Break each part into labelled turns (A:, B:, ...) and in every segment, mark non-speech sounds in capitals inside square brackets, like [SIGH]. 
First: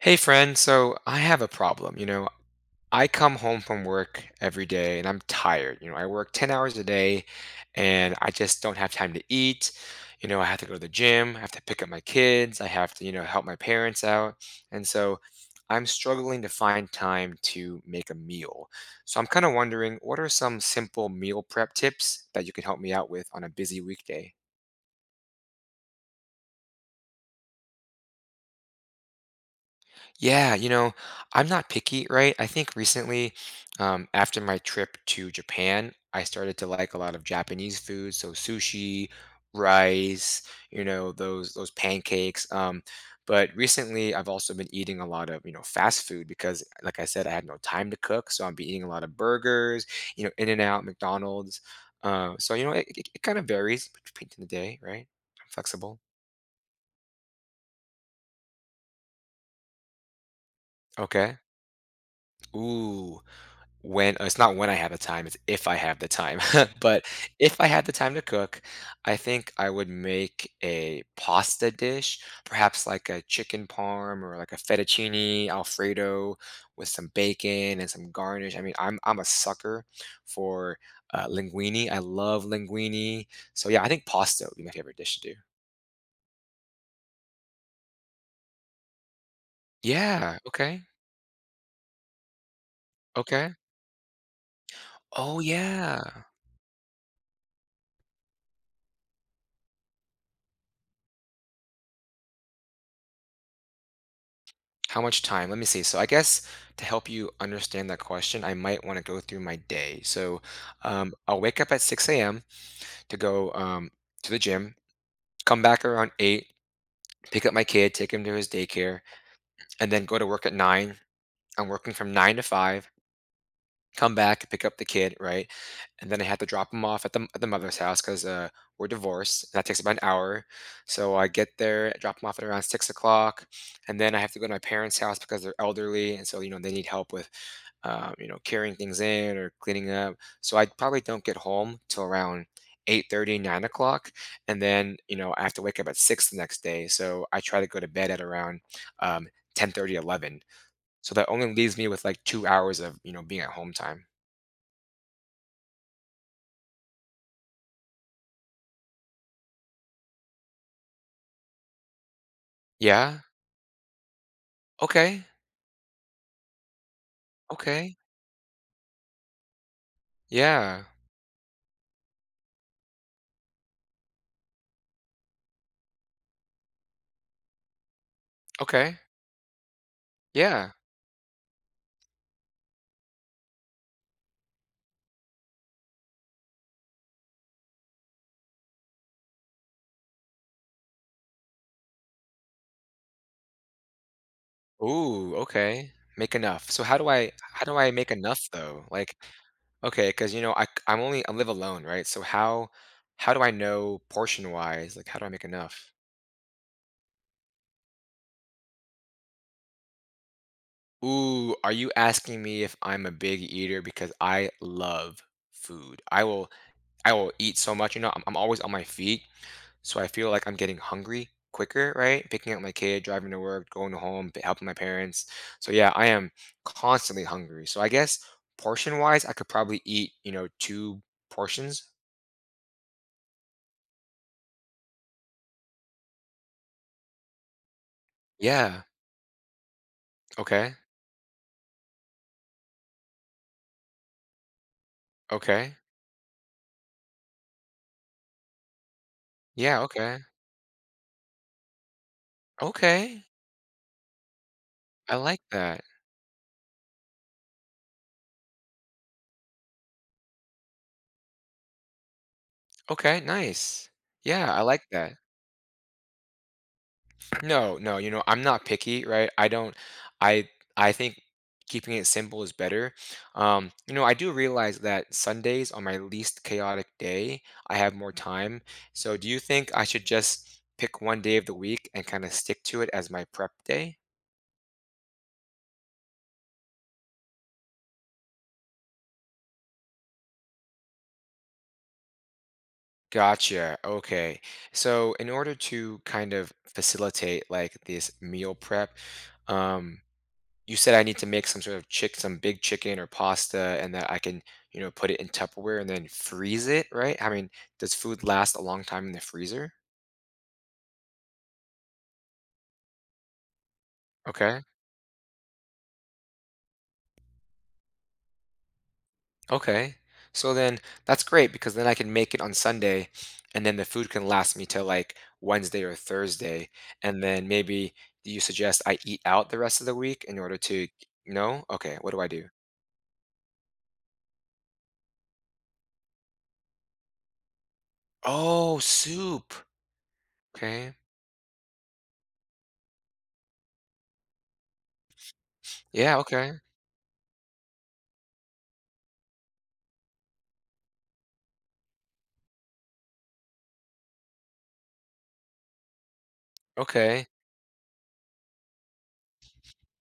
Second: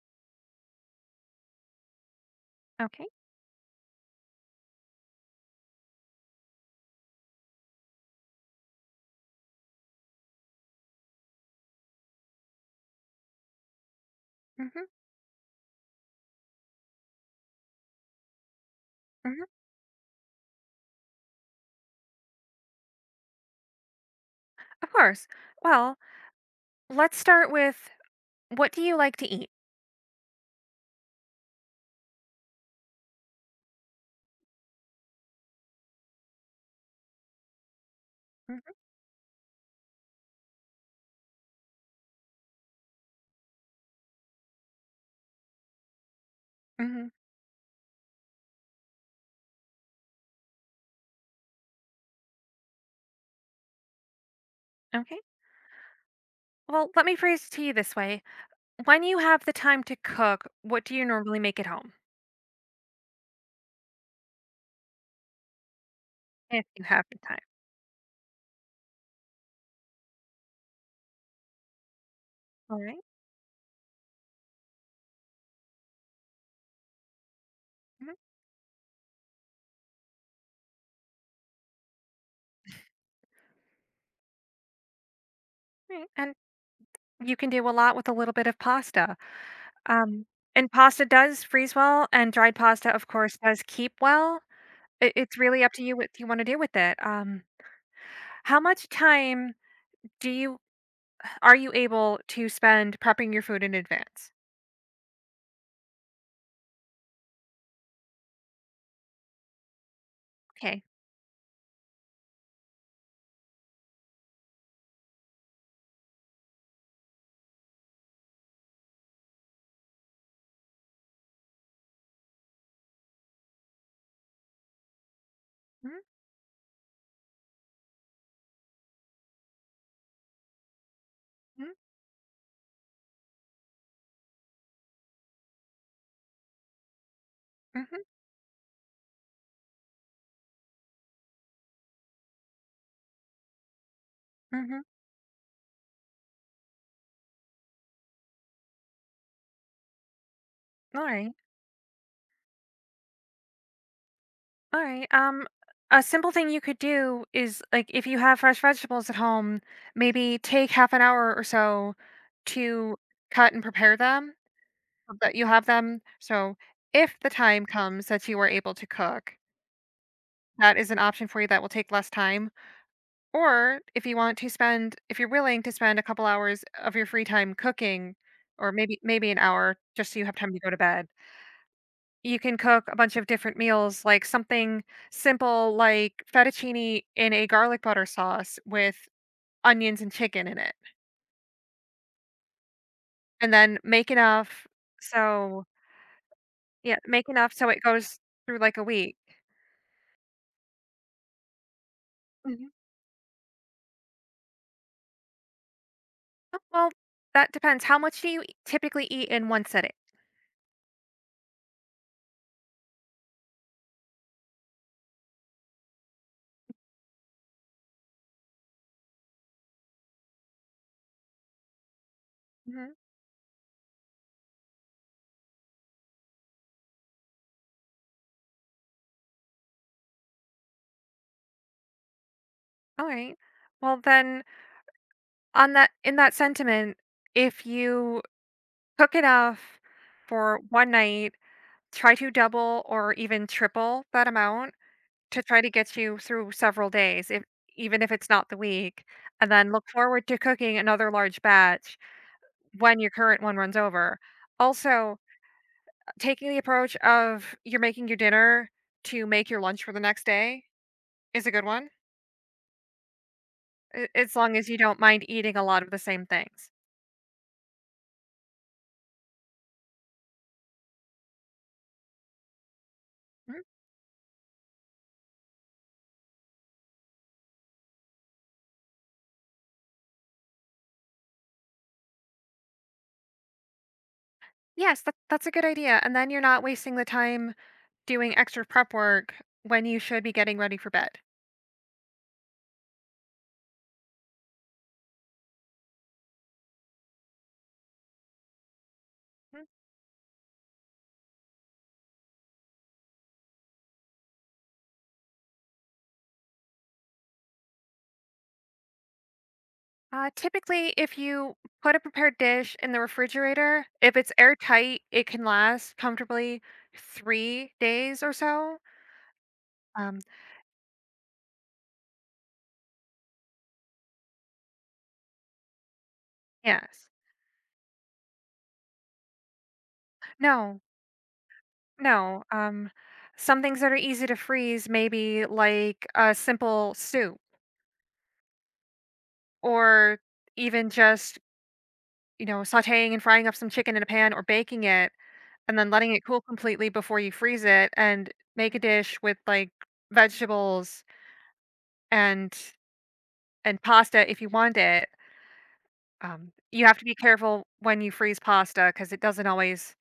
A: Hey friend, so I have a problem. I
B: Okay.
A: come home from work every day and I'm tired. I work 10 hours a day and I just don't have time to eat. I have to go to the gym, I have to pick up my kids, I have to, help my parents out. And
B: hmm
A: so I'm struggling to find time to make a meal. So I'm kind
B: hmm
A: of wondering, what are some simple meal prep tips that you can help me out with on a busy weekday?
B: Of course. Well, let's start with what do you like to eat?
A: Yeah, I'm not picky, right? I think recently, after my trip to Japan, I started to like a lot of Japanese food, so
B: hmm
A: sushi, rice, those pancakes. But recently, I've also been eating a lot of, fast food because, like I
B: hmm
A: said, I had no time to cook, so I've been eating a lot of burgers, In-N-Out, McDonald's. So it kind of varies between the day, right?
B: Okay.
A: I'm flexible.
B: Well, let me phrase it to you this way. When you have the time to cook, what do you
A: Okay.
B: normally make at home?
A: Ooh. When it's not when I have the time, it's if I have the time. [LAUGHS]
B: If you have
A: But
B: the time.
A: if I had the time to cook, I think I would make a pasta dish, perhaps
B: All right.
A: like a chicken parm or like a fettuccine alfredo with some bacon and some garnish. I mean, I'm a sucker for linguine. I love linguine. So yeah, I think pasta would be my favorite dish to do.
B: Mm-hmm. And you can do a lot with a little bit of pasta. Um,
A: Yeah.
B: and
A: Okay.
B: pasta does freeze well, and dried pasta, of course,
A: Okay.
B: does keep well. It's
A: Oh
B: really up to you
A: yeah.
B: what you want to do with it. How much time do you are you able to spend prepping your food in advance?
A: How much time? Let me see. So I guess to help you understand that question, I might want to go through my day. So
B: Okay.
A: I'll wake up at 6 a.m. to go to the gym, come back around 8, pick up my kid, take him to his daycare, and then go to work at 9. I'm working from 9 to 5, come back, pick up the kid, right?
B: Mhm,
A: And then I had to drop him off at the mother's house because we're divorced. And that takes about an hour. So I get
B: mhm,
A: there, drop him off at around 6 o'clock, and then I have to go to my parents' house because they're elderly, and so they need help with,
B: mhm,
A: carrying things in or cleaning up. So I probably don't get home till around eight thirty, nine o'clock, and
B: mhm.
A: then I have to wake up at 6 the next day, so I try to go to bed at around um, 10:30, 11.
B: All
A: So that
B: right.
A: only leaves me with like 2 hours of being at home time.
B: All right. A simple thing you could do is like if you have fresh vegetables at home, maybe take half an hour or so to
A: Yeah.
B: cut and prepare them so
A: Okay.
B: that you have them. So if the time
A: Okay.
B: comes that you are able to cook, that
A: Yeah.
B: is an option for you that will take less time. Or if you want to spend, if you're willing to spend a couple hours of your free time cooking, or
A: Okay.
B: maybe an hour just so you have time to go
A: Yeah.
B: to bed. You can cook a bunch of different meals, like something simple like fettuccine in a garlic butter sauce with onions and chicken in it, and then make enough
A: Ooh,
B: so
A: okay. Make enough. So
B: yeah, make enough
A: how
B: so
A: do
B: it
A: I make
B: goes
A: enough
B: through, like, a
A: though? Like,
B: week.
A: okay, because I I'm only I live alone, right? So how
B: Mhm.
A: how do I know portion wise? Like how do I make enough?
B: Oh, well, that depends. How much do you e typically eat in one sitting?
A: Ooh, are you asking me if I'm a big eater? Because I love food. I will eat so much, I'm always on my feet. So I feel like I'm getting hungry quicker, right? Picking up my
B: Mhm.
A: kid, driving to work, going home, helping my parents. So yeah, I am constantly hungry. So I guess portion wise, I could probably eat, two portions.
B: Alright. Well, then, on that in that sentiment, if you
A: Yeah.
B: cook enough for
A: Okay.
B: one night, try to double or even triple that amount to try to
A: Okay.
B: get you through several days, if even if it's not the week, and then
A: Yeah.
B: look
A: Okay.
B: forward to cooking another large batch when your
A: Okay.
B: current one runs over.
A: I
B: Also,
A: like that.
B: taking the approach of you're making your dinner to make your lunch for the next day is a good one,
A: Okay. Nice.
B: a as
A: Yeah.
B: long
A: I
B: as you
A: like
B: don't
A: that.
B: mind eating a lot of the same things.
A: No, no, I'm not picky, right? I don't I I think keeping it simple is better.
B: Mhm.
A: I do realize that Sundays on my least chaotic day. I have more time. So do you think I should just pick one day of the week and kind of stick to it as my prep day?
B: Yes, that's a good idea, and then you're not wasting the time doing extra prep work when you should be getting ready for bed.
A: Gotcha. Okay. So, in order to kind of facilitate like this meal prep, um, you said I need to make some sort of some big chicken or pasta, and that I can, put it in Tupperware and then freeze it, right? I mean, does food last a long time in the freezer?
B: Typically, if you put a prepared dish in the refrigerator, if it's
A: Okay.
B: airtight, it can last comfortably 3 days or so.
A: Okay.
B: Um,
A: So then that's great because then I can make it on Sunday and then the food can last me till like Wednesday or Thursday.
B: yes.
A: And then maybe you suggest I eat out the rest of the week in order
B: No,
A: to, no? Okay. What do I
B: no.
A: do?
B: Some things that are easy to freeze, maybe like a simple soup,
A: Oh, soup.
B: or even
A: Okay.
B: just, you know, sauteing and frying up some chicken in a pan or baking it and then letting
A: Yeah,
B: it cool
A: okay.
B: completely before you freeze it and make a dish with like vegetables and and pasta if you want it. You have to be
A: Okay.
B: careful when you freeze pasta because it doesn't always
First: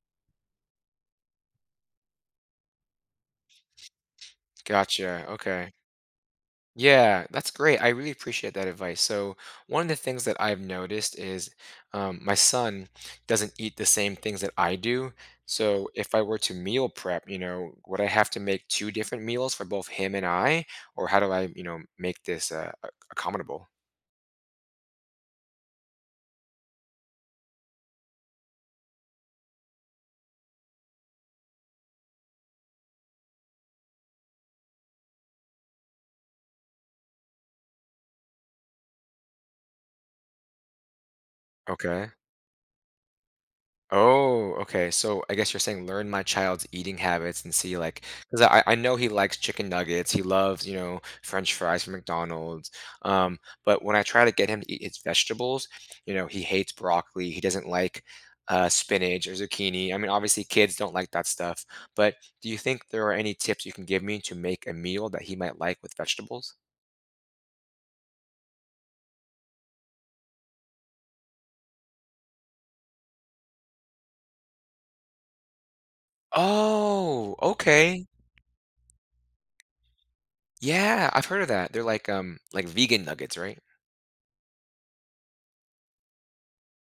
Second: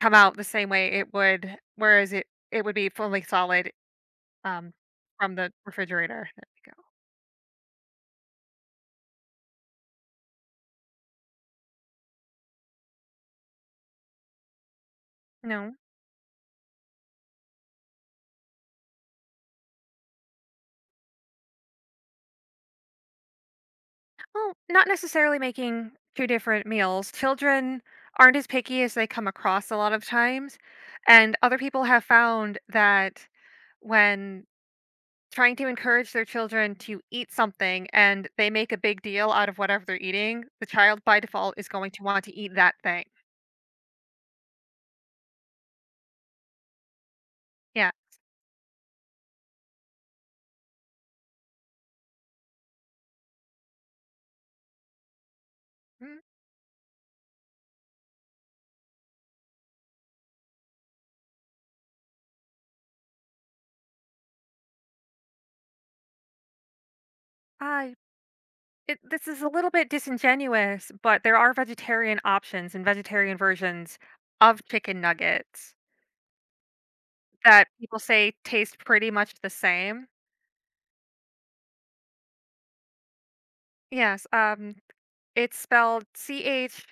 B: come out the same way it would whereas it would be fully solid, um,
A: Gotcha.
B: from the
A: Okay.
B: refrigerator. There we go.
A: Yeah, that's great. I really appreciate that advice. So, one of the things that I've noticed is my son doesn't eat the same things that I do.
B: No.
A: So, if I were to meal prep, would I have to make two different meals for both him and I? Or how do I, make this accommodable?
B: Well, not necessarily making 2 different meals. Children aren't as picky as they come across a lot of times, and other people have found that when trying to encourage their children to eat something and they make a big deal out of whatever they're eating, the child by default is going to
A: Okay.
B: want to eat that thing.
A: Oh, okay. So I guess you're saying learn my child's eating habits and see,
B: Yeah.
A: like, because I know he likes chicken nuggets. He loves, French fries from McDonald's. Um, but when I try to get him to eat his vegetables,
B: Mm,
A: he hates broccoli. He doesn't like spinach or zucchini. I mean, obviously kids don't like that stuff. But do you think there are any tips you can give me to make a meal that he might like with vegetables?
B: I it, this is a little bit disingenuous, but there are vegetarian options and vegetarian versions of chicken nuggets
A: Oh,
B: that people
A: okay.
B: say taste pretty much the same.
A: Yeah, I've heard of that. They're like vegan nuggets, right?
B: Yes, it's spelled C H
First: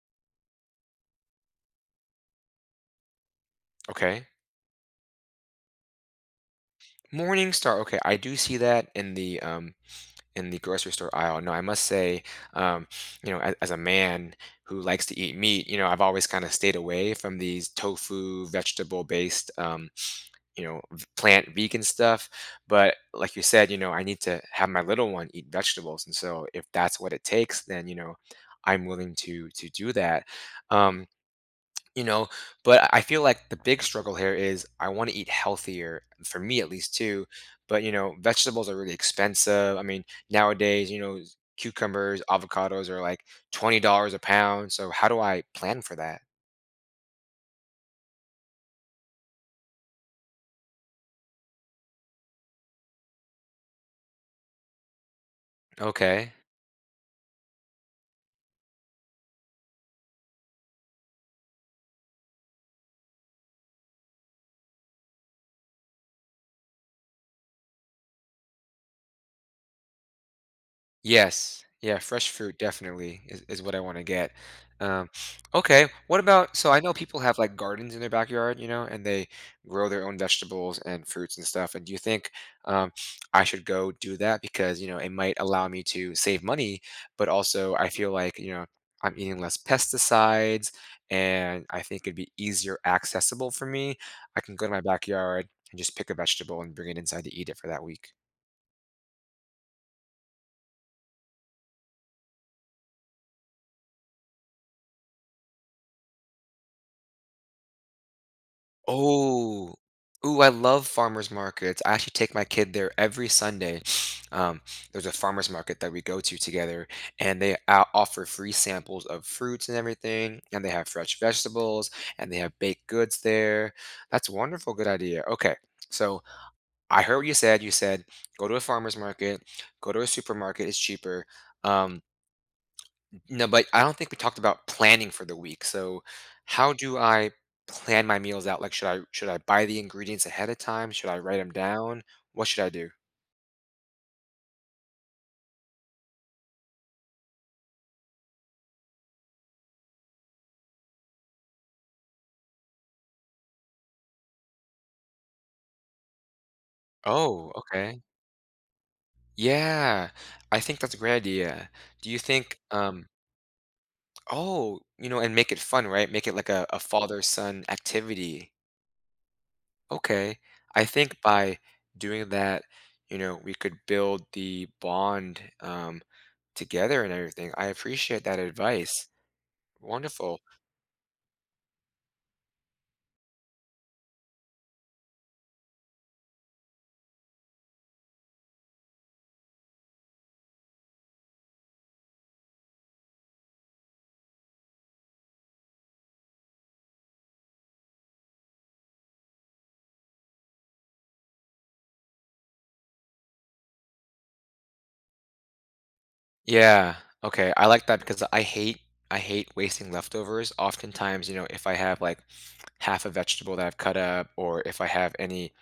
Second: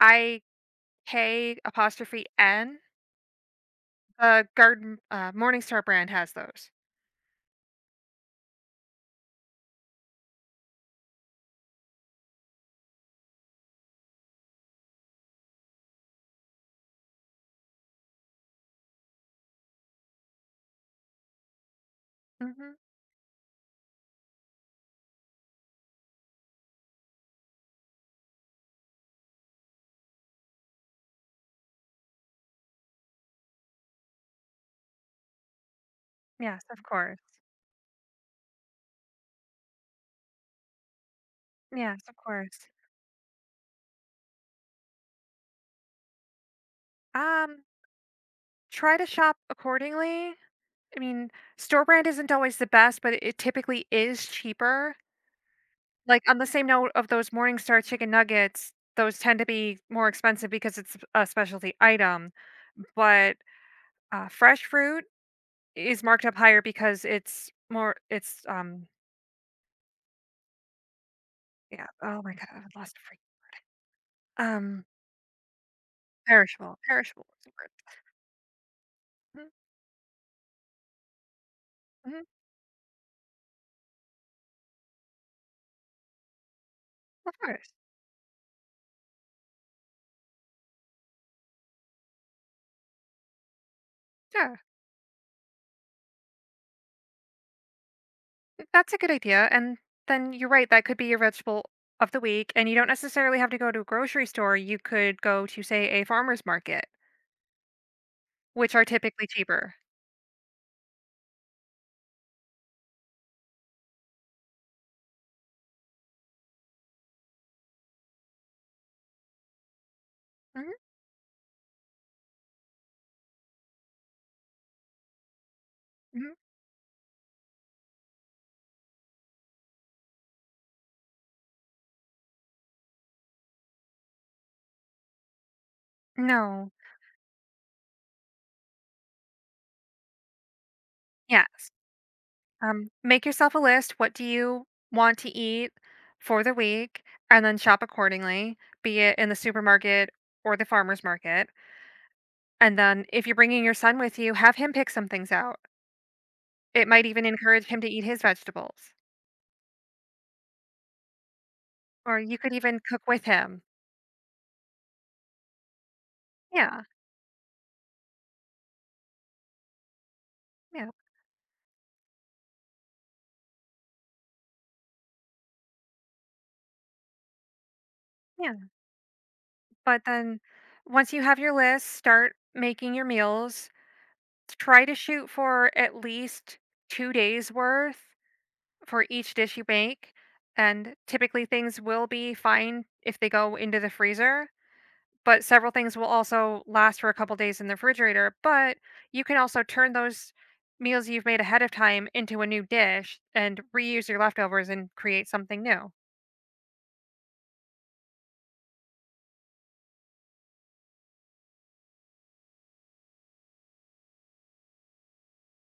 B: I K apostrophe N.
A: Okay.
B: The Garden Morningstar brand has those.
A: Morningstar, okay, I do see that in the grocery store aisle. No, I must say, um, as a man who likes to eat meat, I've always kind of stayed away from these tofu, vegetable based, plant vegan stuff.
B: Hmm
A: But like you said, I need to have my little one eat vegetables. And so if that's what it takes, then, I'm willing to do that. Um, you know, but I feel like the big struggle here is I want to eat healthier for me
B: Yes,
A: at
B: of
A: least
B: course.
A: too, but vegetables are really expensive. I mean, nowadays,
B: Yes, of
A: cucumbers,
B: course.
A: avocados are like $20 a pound, so how do I plan for that?
B: Um, try to shop accordingly. I mean, store brand isn't always the best, but it typically is cheaper. Like,
A: Okay.
B: on the same note of those Morningstar chicken nuggets, those tend to be more expensive because it's a specialty item, but, fresh fruit is marked up higher because it's
A: Yes.
B: yeah,
A: Yeah,
B: oh
A: fresh
B: my god,
A: fruit
B: I lost a freak
A: definitely is what I want to get.
B: um,
A: Um, okay. What about, so
B: perishable,
A: I know people
B: perishable
A: have
B: is the
A: like
B: word.
A: gardens in their backyard, and they
B: Mhm,
A: grow their own vegetables and fruits and stuff. And do you
B: mhm,
A: think um, I should go do that because, it might allow me to save money, but
B: of course,
A: also I feel like, I'm eating less pesticides and I think it'd be easier accessible for me. I can
B: yeah,
A: go to my backyard and just pick a vegetable and bring it inside to eat it for that week.
B: that's a good idea, and then you're right, that could be your vegetable of the week, and you don't necessarily have to go to a grocery store, you could go to, say, a farmer's market, which are typically
A: Oh.
B: cheaper.
A: Ooh, I love farmers markets. I actually take my kid there every Sunday. [SNIFFS] Um, there's a farmers market that we go to together, and they offer free samples of fruits and everything, and they
B: Mhm,
A: have fresh vegetables, and they have baked goods there. That's a wonderful, good idea. Okay, so
B: mhm,
A: I heard what you said. You said go to a farmers market, go to a supermarket, it's cheaper. Um, no, but I don't think we talked about planning for the week. So,
B: no,
A: how do I plan my meals out? Like, should I buy the ingredients ahead of time? Should I write
B: yeah.
A: them down? What should I do?
B: Make yourself a list. What do you want to eat for the week? And then shop accordingly, be it in the supermarket or the farmer's market. And then if you're bringing your son with you, have him pick some things out. It might even
A: Oh,
B: encourage him to
A: okay.
B: eat his vegetables,
A: Yeah, I think that's a great idea. Do
B: or
A: you
B: you could
A: think,
B: even cook with him.
A: oh, and make it fun, right? Make it like a,
B: Yeah,
A: father-son activity. Okay. I
B: yeah,
A: think by doing that, we could build the bond together and everything. I appreciate that
B: yeah.
A: advice.
B: But then
A: Wonderful.
B: once you have your list, start making your meals. Try to shoot for at least 2 days worth for each dish you make, and typically things will be fine if they go into the freezer, but several things will also last for a couple days in the refrigerator. But you can also turn those meals you've made ahead of time into a new dish and reuse your leftovers and create something new.
A: Yeah. Okay. I like that because I hate wasting leftovers. Oftentimes, if I have like half a vegetable that I've cut up, or if I have any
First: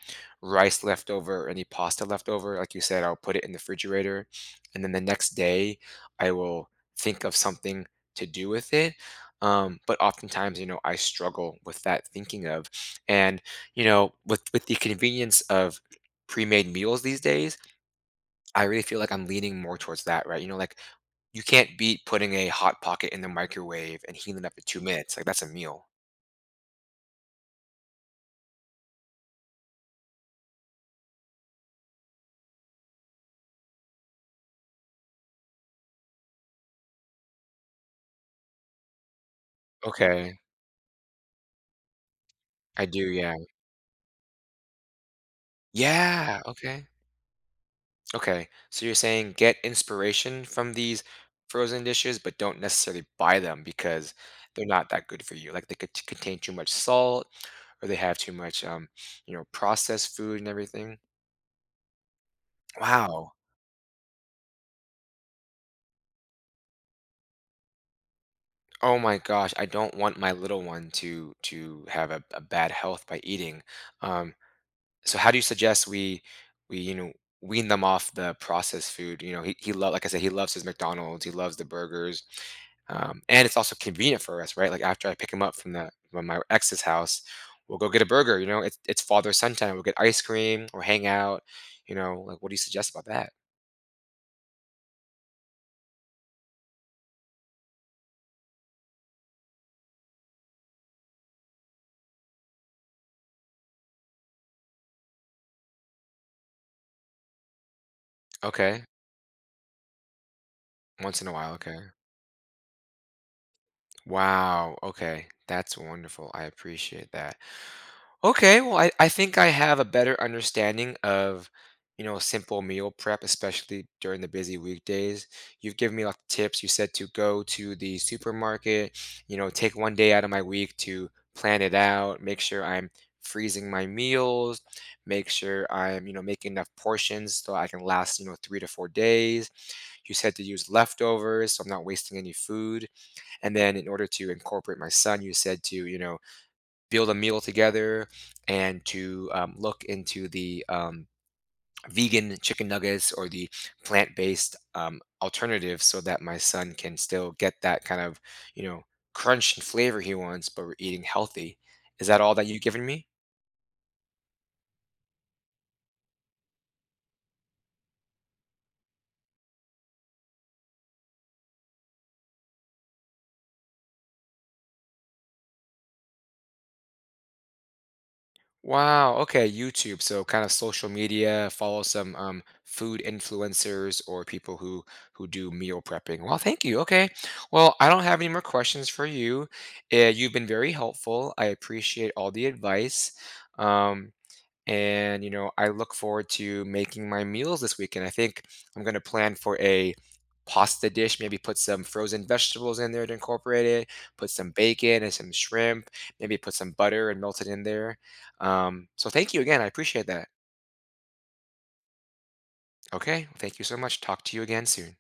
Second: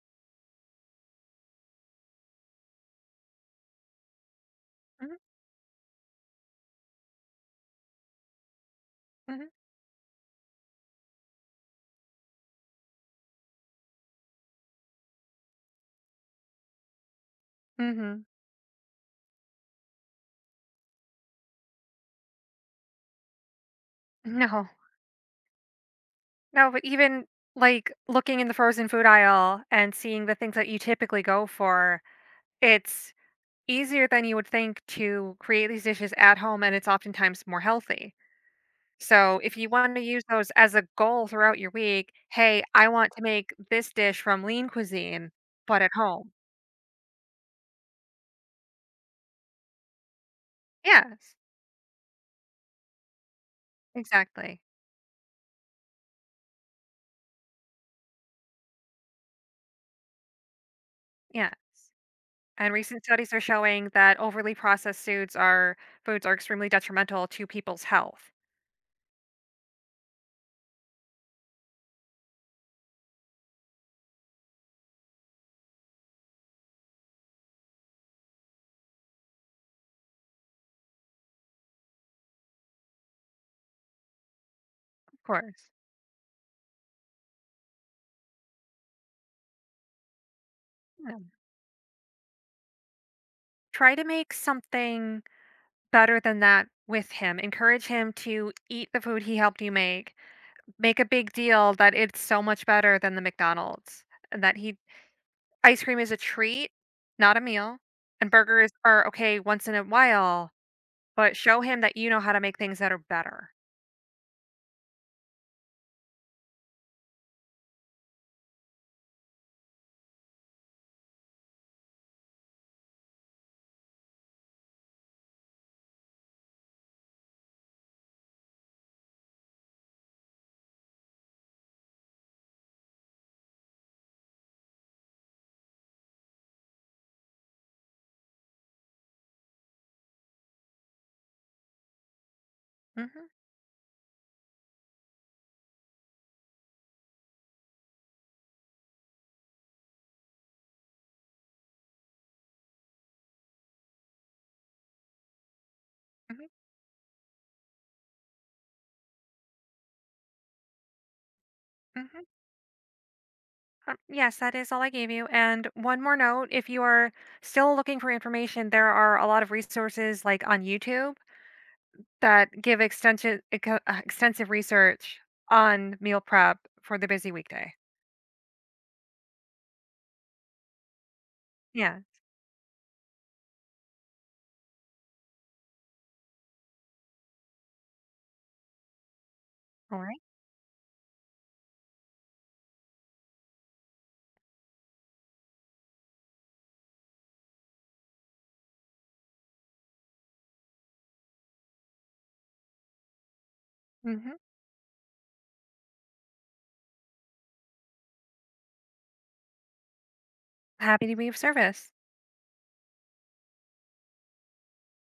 A: rice leftover, or any pasta leftover, like you said, I'll put it in the refrigerator, and then the next day I will think of something to do with it.
B: hmm
A: But oftentimes, I struggle with that thinking of, and with the convenience of pre-made meals these days
B: hmm
A: I really feel like I'm leaning more towards that, right? Like you can't beat putting a hot pocket in the microwave and
B: [LAUGHS]
A: heating it up for
B: No,
A: 2 minutes. Like that's a meal.
B: no, but even like looking in the frozen food aisle and seeing the things that you typically go for, it's easier than you would think to create these dishes at home, and it's oftentimes more healthy. So, if you want to use
A: Okay.
B: those as a goal throughout your week, "Hey,
A: I
B: I
A: do,
B: want to
A: yeah.
B: make this dish from Lean Cuisine, but at home."
A: Yeah. Okay. Okay. So you're saying get inspiration from these
B: Yes,
A: frozen dishes, but don't necessarily buy them because
B: exactly.
A: they're not that good for you. Like they could contain too much salt or they have too much processed food and everything.
B: Yes. And recent
A: Wow.
B: studies are showing that overly processed foods are extremely detrimental to people's health.
A: Oh my gosh, I don't want my little one to have a, bad health by eating. Um, so how do you suggest we we you know wean them off the processed food, he love like I said, he loves his McDonald's, he loves the burgers. And it's also convenient for us, right? Like after I
B: Of
A: pick him up
B: course.
A: from the from my ex's house, we'll go get a burger. It's father son time, we'll get ice cream or hang
B: Yeah.
A: out. Like, what do you suggest about that?
B: Try to make something better than that with him. Encourage him to eat the food he helped you make. Make a big deal that it's so much better than the McDonald's, and that he ice cream is a treat, not a meal, and burgers
A: Okay,
B: are okay once in a while,
A: once in a
B: but
A: while,
B: show
A: okay.
B: him that you know how to make things that are better.
A: Wow, okay, that's wonderful, I appreciate that. Okay, well, I think I have a better understanding of, simple meal prep, especially during the busy weekdays. You've given me a lot of tips. You said to go to the supermarket, take one day out of my week to plan it out, make sure I'm freezing my meals, make sure I'm, making enough portions so I can last, 3 to 4 days. You said to use leftovers, so I'm not wasting any food.
B: Mhm,
A: And then in order to incorporate my son, you said to, build a meal together and to look into the vegan chicken nuggets or the plant-based alternative so that my
B: mhm,
A: son can still get that kind of you know crunch and flavor he wants but we're eating healthy. Is that
B: mhm,
A: all that you've given me?
B: yes, that is all I gave you, and one more note, if you are still looking for information, there are a lot of resources, like, on YouTube that give extension eco extensive research on meal prep for the busy weekday.
A: Wow. Okay. YouTube. So kind of social media, follow
B: Yeah,
A: some food influencers or people who do meal prepping. Well, thank you. Okay. Well, I don't have any more questions for you. Uh,
B: alright,
A: you've been very helpful. I appreciate all the advice. Um, and I look forward to making my meals this weekend. I think I'm going to plan for a pasta dish, maybe put some frozen vegetables in there to incorporate it, put
B: mhm.
A: some bacon and some shrimp, maybe put some butter and melt it in there. So thank you again, I appreciate that.
B: Happy to be of service.
A: Okay, thank you so much, talk to you again soon.